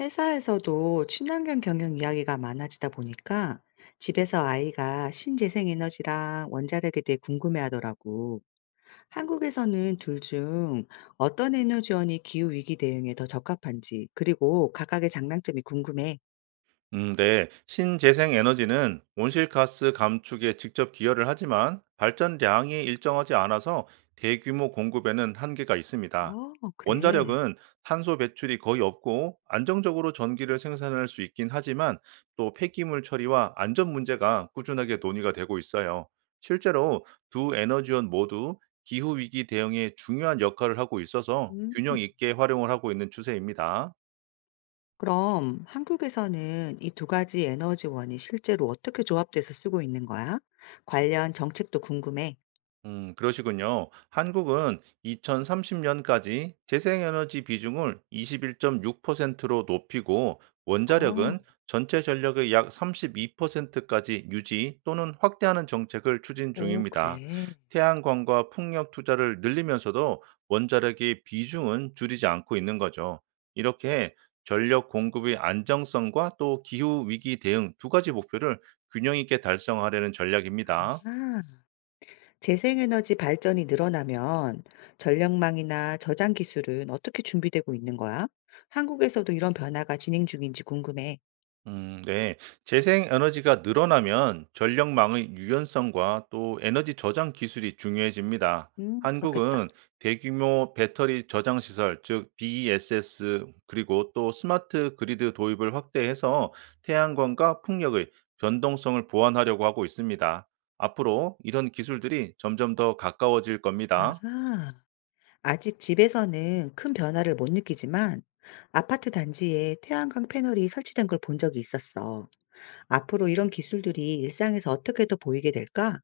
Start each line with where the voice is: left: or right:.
left: 회사에서도 친환경 경영 이야기가 많아지다 보니까 집에서 아이가 신재생 에너지랑 원자력에 대해 궁금해 하더라고. 한국에서는 둘 중 어떤 에너지원이 기후 위기 대응에 더 적합한지, 그리고 각각의 장단점이 궁금해.
right: 네. 신재생 에너지는 온실가스 감축에 직접 기여를 하지만 발전량이 일정하지 않아서 대규모 공급에는 한계가 있습니다.
left: 어, 그래.
right: 원자력은 탄소 배출이 거의 없고 안정적으로 전기를 생산할 수 있긴 하지만 또 폐기물 처리와 안전 문제가 꾸준하게 논의가 되고 있어요. 실제로 두 에너지원 모두 기후 위기 대응에 중요한 역할을 하고 있어서
left: 음.
right: 균형 있게 활용을 하고 있는 추세입니다.
left: 그럼 한국에서는 이 두 가지 에너지원이 실제로 어떻게 조합돼서 쓰고 있는 거야? 관련 정책도 궁금해.
right: 그러시군요. 한국은 2030년까지 재생에너지 비중을 21.6%로 높이고
left: 어,
right: 원자력은 전체 전력의 약 32%까지 유지 또는 확대하는 정책을 추진
left: 오,
right: 중입니다.
left: 그래.
right: 태양광과 풍력 투자를 늘리면서도 원자력의 비중은 줄이지 않고 있는 거죠. 이렇게 전력 공급의 안정성과 또 기후 위기 대응 두 가지 목표를 균형 있게 달성하려는 전략입니다.
left: 아하. 재생에너지 발전이 늘어나면 전력망이나 저장 기술은 어떻게 준비되고 있는 거야? 한국에서도 이런 변화가 진행 중인지 궁금해.
right: 네. 재생 에너지가 늘어나면 전력망의 유연성과 또 에너지 저장 기술이 중요해집니다.
left: 그렇겠다.
right: 한국은 대규모 배터리 저장 시설, 즉 BESS 그리고 또 스마트 그리드 도입을 확대해서 태양광과 풍력의 변동성을 보완하려고 하고 있습니다. 앞으로 이런 기술들이 점점 더 가까워질 겁니다.
left: 아하. 아직 집에서는 큰 변화를 못 느끼지만 아파트 단지에 태양광 패널이 설치된 걸 본 적이 있었어. 앞으로 이런 기술들이 일상에서 어떻게 더 보이게 될까?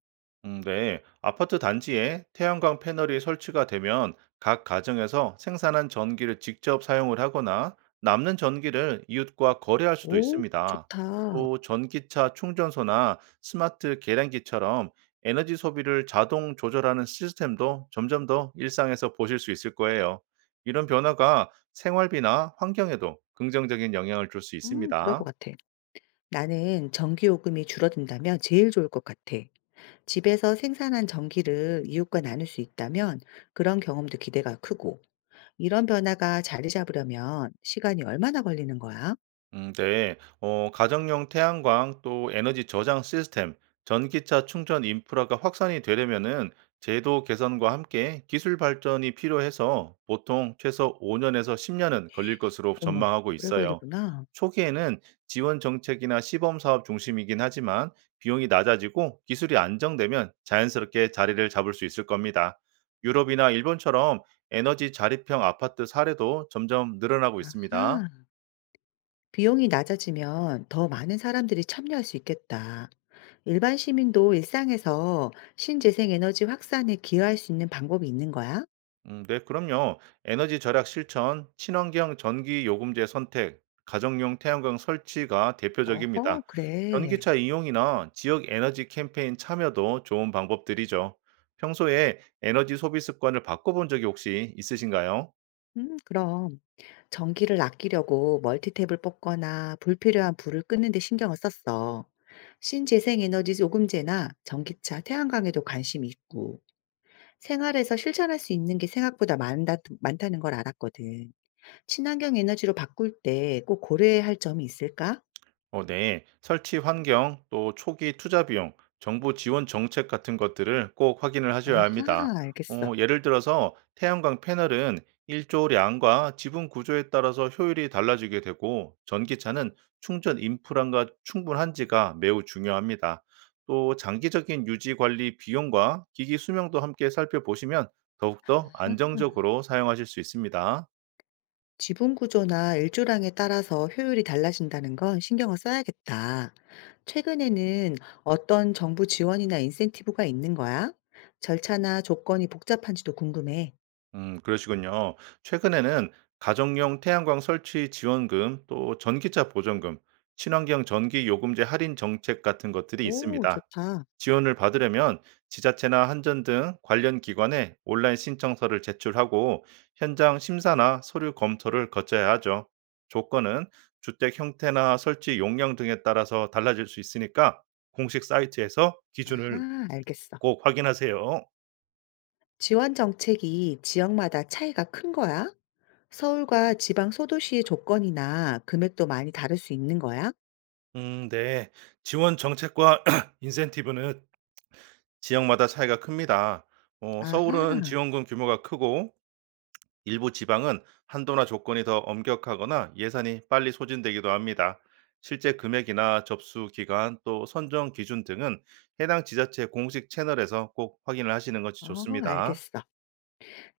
right: 네. 아파트 단지에 태양광 패널이 설치가 되면 각 가정에서 생산한 전기를 직접 사용을 하거나 남는 전기를 이웃과 거래할 수도
left: 오,
right: 있습니다.
left: 좋다.
right: 또 전기차 충전소나 스마트 계량기처럼 에너지 소비를 자동 조절하는 시스템도 점점 더 일상에서 보실 수 있을 거예요. 이런 변화가 생활비나 환경에도 긍정적인 영향을 줄 수
left: 그럴 것
right: 있습니다.
left: 같아. 나는 전기요금이 줄어든다면 제일 좋을 것 같아. 집에서 생산한 전기를 이웃과 나눌 수 있다면 그런 경험도 기대가 크고, 이런 변화가 자리 잡으려면 시간이 얼마나 걸리는 거야?
right: 네. 가정용 태양광 또 에너지 저장 시스템, 전기차 충전 인프라가 확산이 되려면은 제도 개선과 함께 기술 발전이 필요해서 보통 최소 5년에서 10년은 걸릴 것으로
left: 어머,
right: 전망하고
left: 오래
right: 있어요.
left: 걸리구나.
right: 초기에는 지원 정책이나 시범 사업 중심이긴 하지만 비용이 낮아지고 기술이 안정되면 자연스럽게 자리를 잡을 수 있을 겁니다. 유럽이나 일본처럼 에너지 자립형 아파트 사례도 점점 늘어나고 있습니다.
left: 아하. 비용이 낮아지면 더 많은 사람들이 참여할 수 있겠다. 일반 시민도 일상에서 신재생 에너지 확산에 기여할 수 있는 방법이 있는 거야?
right: 네, 그럼요. 에너지 절약 실천, 친환경 전기 요금제 선택, 가정용 태양광 설치가
left: 어허,
right: 대표적입니다.
left: 그래.
right: 전기차 이용이나 지역 에너지 캠페인 참여도 좋은 방법들이죠. 평소에 에너지 소비 습관을 바꿔본 적이 혹시 있으신가요?
left: 그럼. 전기를 아끼려고 멀티탭을 뽑거나 불필요한 불을 끄는 데 신경을 썼어. 신재생에너지 요금제나 전기차, 태양광에도 관심이 있고, 생활에서 실천할 수 있는 게 생각보다 많다는 걸 알았거든. 친환경 에너지로 바꿀 때 꼭 고려해야 할 점이 있을까?
right: 네. 설치 환경, 또 초기 투자 비용, 정부 지원 정책 같은 것들을 꼭 확인을 하셔야 합니다.
left: 아하, 알겠어.
right: 예를 들어서 태양광 패널은 일조량과 지분 구조에 따라서 효율이 달라지게 되고, 전기차는 충전 인프라가 충분한지가 매우 중요합니다. 또 장기적인 유지 관리 비용과 기기 수명도 함께 살펴보시면 더욱더 안정적으로 사용하실 수 있습니다.
left: 지분 구조나 일조량에 따라서 효율이 달라진다는 건 신경을 써야겠다. 최근에는 어떤 정부 지원이나 인센티브가 있는 거야? 절차나 조건이 복잡한지도 궁금해.
right: 그러시군요. 최근에는 가정용 태양광 설치 지원금, 또 전기차 보전금, 친환경 전기 요금제 할인 정책 같은 것들이
left: 오,
right: 있습니다.
left: 좋다.
right: 지원을 받으려면 지자체나 한전 등 관련 기관에 온라인 신청서를 제출하고 현장 심사나 서류 검토를 거쳐야 하죠. 조건은 주택 형태나 설치 용량 등에 따라서 달라질 수 있으니까 공식 사이트에서 기준을
left: 아하, 알겠어.
right: 꼭 확인하세요.
left: 지원 정책이 지역마다 차이가 큰 거야? 서울과 지방 소도시의 조건이나 금액도 많이 다를 수 있는 거야?
right: 네. 지원 정책과 인센티브는 지역마다 차이가 큽니다. 서울은
left: 아하,
right: 지원금 규모가 크고 일부 지방은 한도나 조건이 더 엄격하거나 예산이 빨리 소진되기도 합니다. 실제 금액이나 접수 기간 또 선정 기준 등은 해당 지자체 공식 채널에서 꼭 확인을 하시는 것이
left: 어,
right: 좋습니다.
left: 알겠어.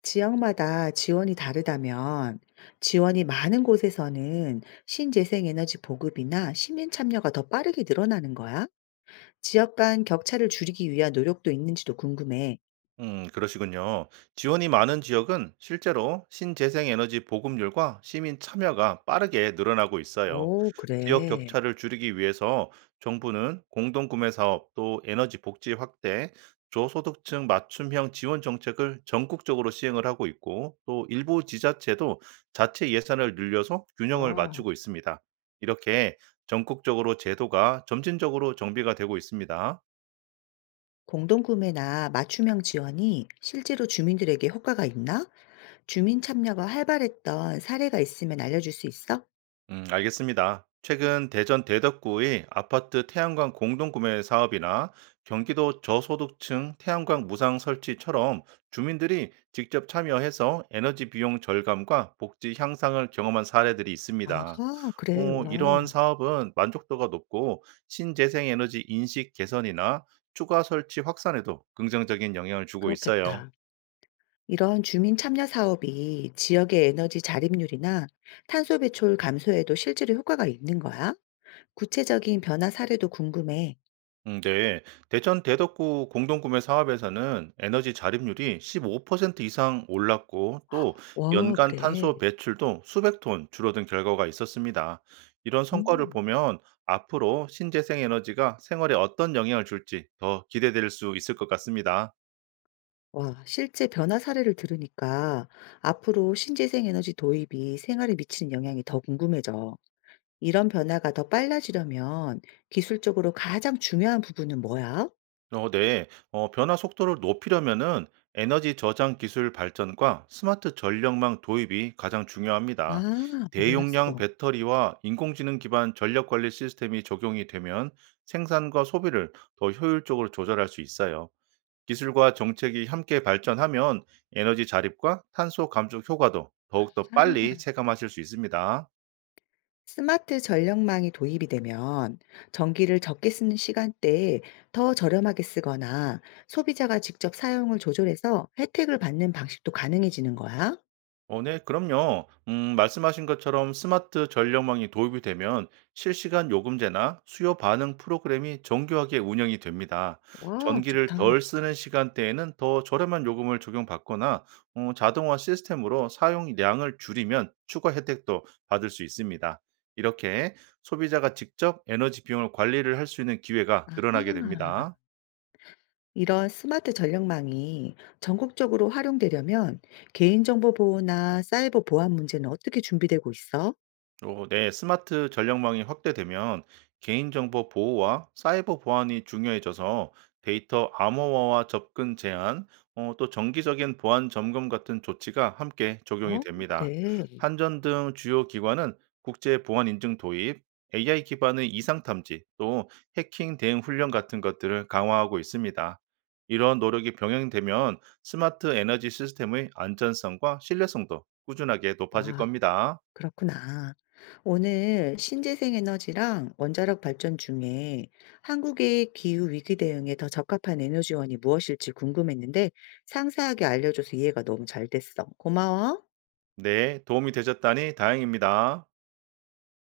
left: 지역마다 지원이 다르다면 지원이 많은 곳에서는 신재생 에너지 보급이나 시민 참여가 더 빠르게 늘어나는 거야? 지역 간 격차를 줄이기 위한 노력도 있는지도 궁금해.
right: 그러시군요. 지원이 많은 지역은 실제로 신재생에너지 보급률과 시민 참여가 빠르게 늘어나고 있어요.
left: 오,
right: 지역
left: 그래.
right: 격차를 줄이기 위해서 정부는 공동구매 사업, 또 에너지 복지 확대, 저소득층 맞춤형 지원 정책을 전국적으로 시행을 하고 있고, 또 일부 지자체도 자체 예산을 늘려서 균형을
left: 와.
right: 맞추고 있습니다. 이렇게 전국적으로 제도가 점진적으로 정비가 되고 있습니다.
left: 공동구매나 맞춤형 지원이 실제로 주민들에게 효과가 있나? 주민 참여가 활발했던 사례가 있으면 알려줄 수 있어?
right: 알겠습니다. 최근 대전 대덕구의 아파트 태양광 공동구매 사업이나 경기도 저소득층 태양광 무상 설치처럼 주민들이 직접 참여해서 에너지 비용 절감과 복지 향상을 경험한 사례들이 있습니다.
left: 아하, 그래.
right: 이러한
left: 와.
right: 사업은 만족도가 높고 신재생 에너지 인식 개선이나 추가 설치 확산에도 긍정적인 영향을 주고 있어요.
left: 그렇겠다. 이런 주민 참여 사업이 지역의 에너지 자립률이나 탄소 배출 감소에도 실제로 효과가 있는 거야? 구체적인 변화 사례도 궁금해.
right: 네. 대전 대덕구 공동구매 사업에서는 에너지 자립률이 15% 이상 올랐고 또
left: 와,
right: 연간 탄소
left: 그래.
right: 배출도 수백 톤 줄어든 결과가 있었습니다. 이런 성과를
left: 음.
right: 보면 앞으로 신재생 에너지가 생활에 어떤 영향을 줄지 더 기대될 수 있을 것 같습니다.
left: 와, 실제 변화 사례를 들으니까 앞으로 신재생 에너지 도입이 생활에 미치는 영향이 더 궁금해져. 이런 변화가 더 빨라지려면 기술적으로 가장 중요한 부분은 뭐야?
right: 네. 변화 속도를 높이려면은 에너지 저장 기술 발전과 스마트 전력망 도입이 가장 중요합니다.
left: 아,
right: 대용량
left: 몰랐어.
right: 배터리와 인공지능 기반 전력 관리 시스템이 적용이 되면 생산과 소비를 더 효율적으로 조절할 수 있어요. 기술과 정책이 함께 발전하면 에너지 자립과 탄소 감축 효과도 더욱더 빨리
left: 아.
right: 체감하실 수 있습니다.
left: 스마트 전력망이 도입이 되면 전기를 적게 쓰는 시간대에 더 저렴하게 쓰거나 소비자가 직접 사용을 조절해서 혜택을 받는 방식도 가능해지는 거야.
right: 네, 그럼요. 말씀하신 것처럼 스마트 전력망이 도입이 되면 실시간 요금제나 수요 반응 프로그램이 정교하게 운영이 됩니다.
left: 와,
right: 전기를
left: 좋다.
right: 덜 쓰는 시간대에는 더 저렴한 요금을 적용받거나 자동화 시스템으로 사용량을 줄이면 추가 혜택도 받을 수 있습니다. 이렇게 소비자가 직접 에너지 비용을 관리를 할 수 있는 기회가 늘어나게
left: 아하.
right: 됩니다.
left: 이런 스마트 전력망이 전국적으로 활용되려면 개인정보 보호나 사이버 보안 문제는 어떻게 준비되고 있어?
right: 네, 스마트 전력망이 확대되면 개인정보 보호와 사이버 보안이 중요해져서 데이터 암호화와 접근 제한, 또 정기적인 보안 점검 같은 조치가 함께 적용이
left: 어,
right: 됩니다.
left: 그래.
right: 한전 등 주요 기관은 국제 보안 인증 도입, AI 기반의 이상 탐지, 또 해킹 대응 훈련 같은 것들을 강화하고 있습니다. 이런 노력이 병행되면 스마트 에너지 시스템의 안전성과 신뢰성도 꾸준하게 높아질
left: 와.
right: 겁니다.
left: 그렇구나. 오늘 신재생 에너지랑 원자력 발전 중에 한국의 기후 위기 대응에 더 적합한 에너지원이 무엇일지 궁금했는데 상세하게 알려줘서 이해가 너무 잘 됐어. 고마워.
right: 네, 도움이 되셨다니 다행입니다.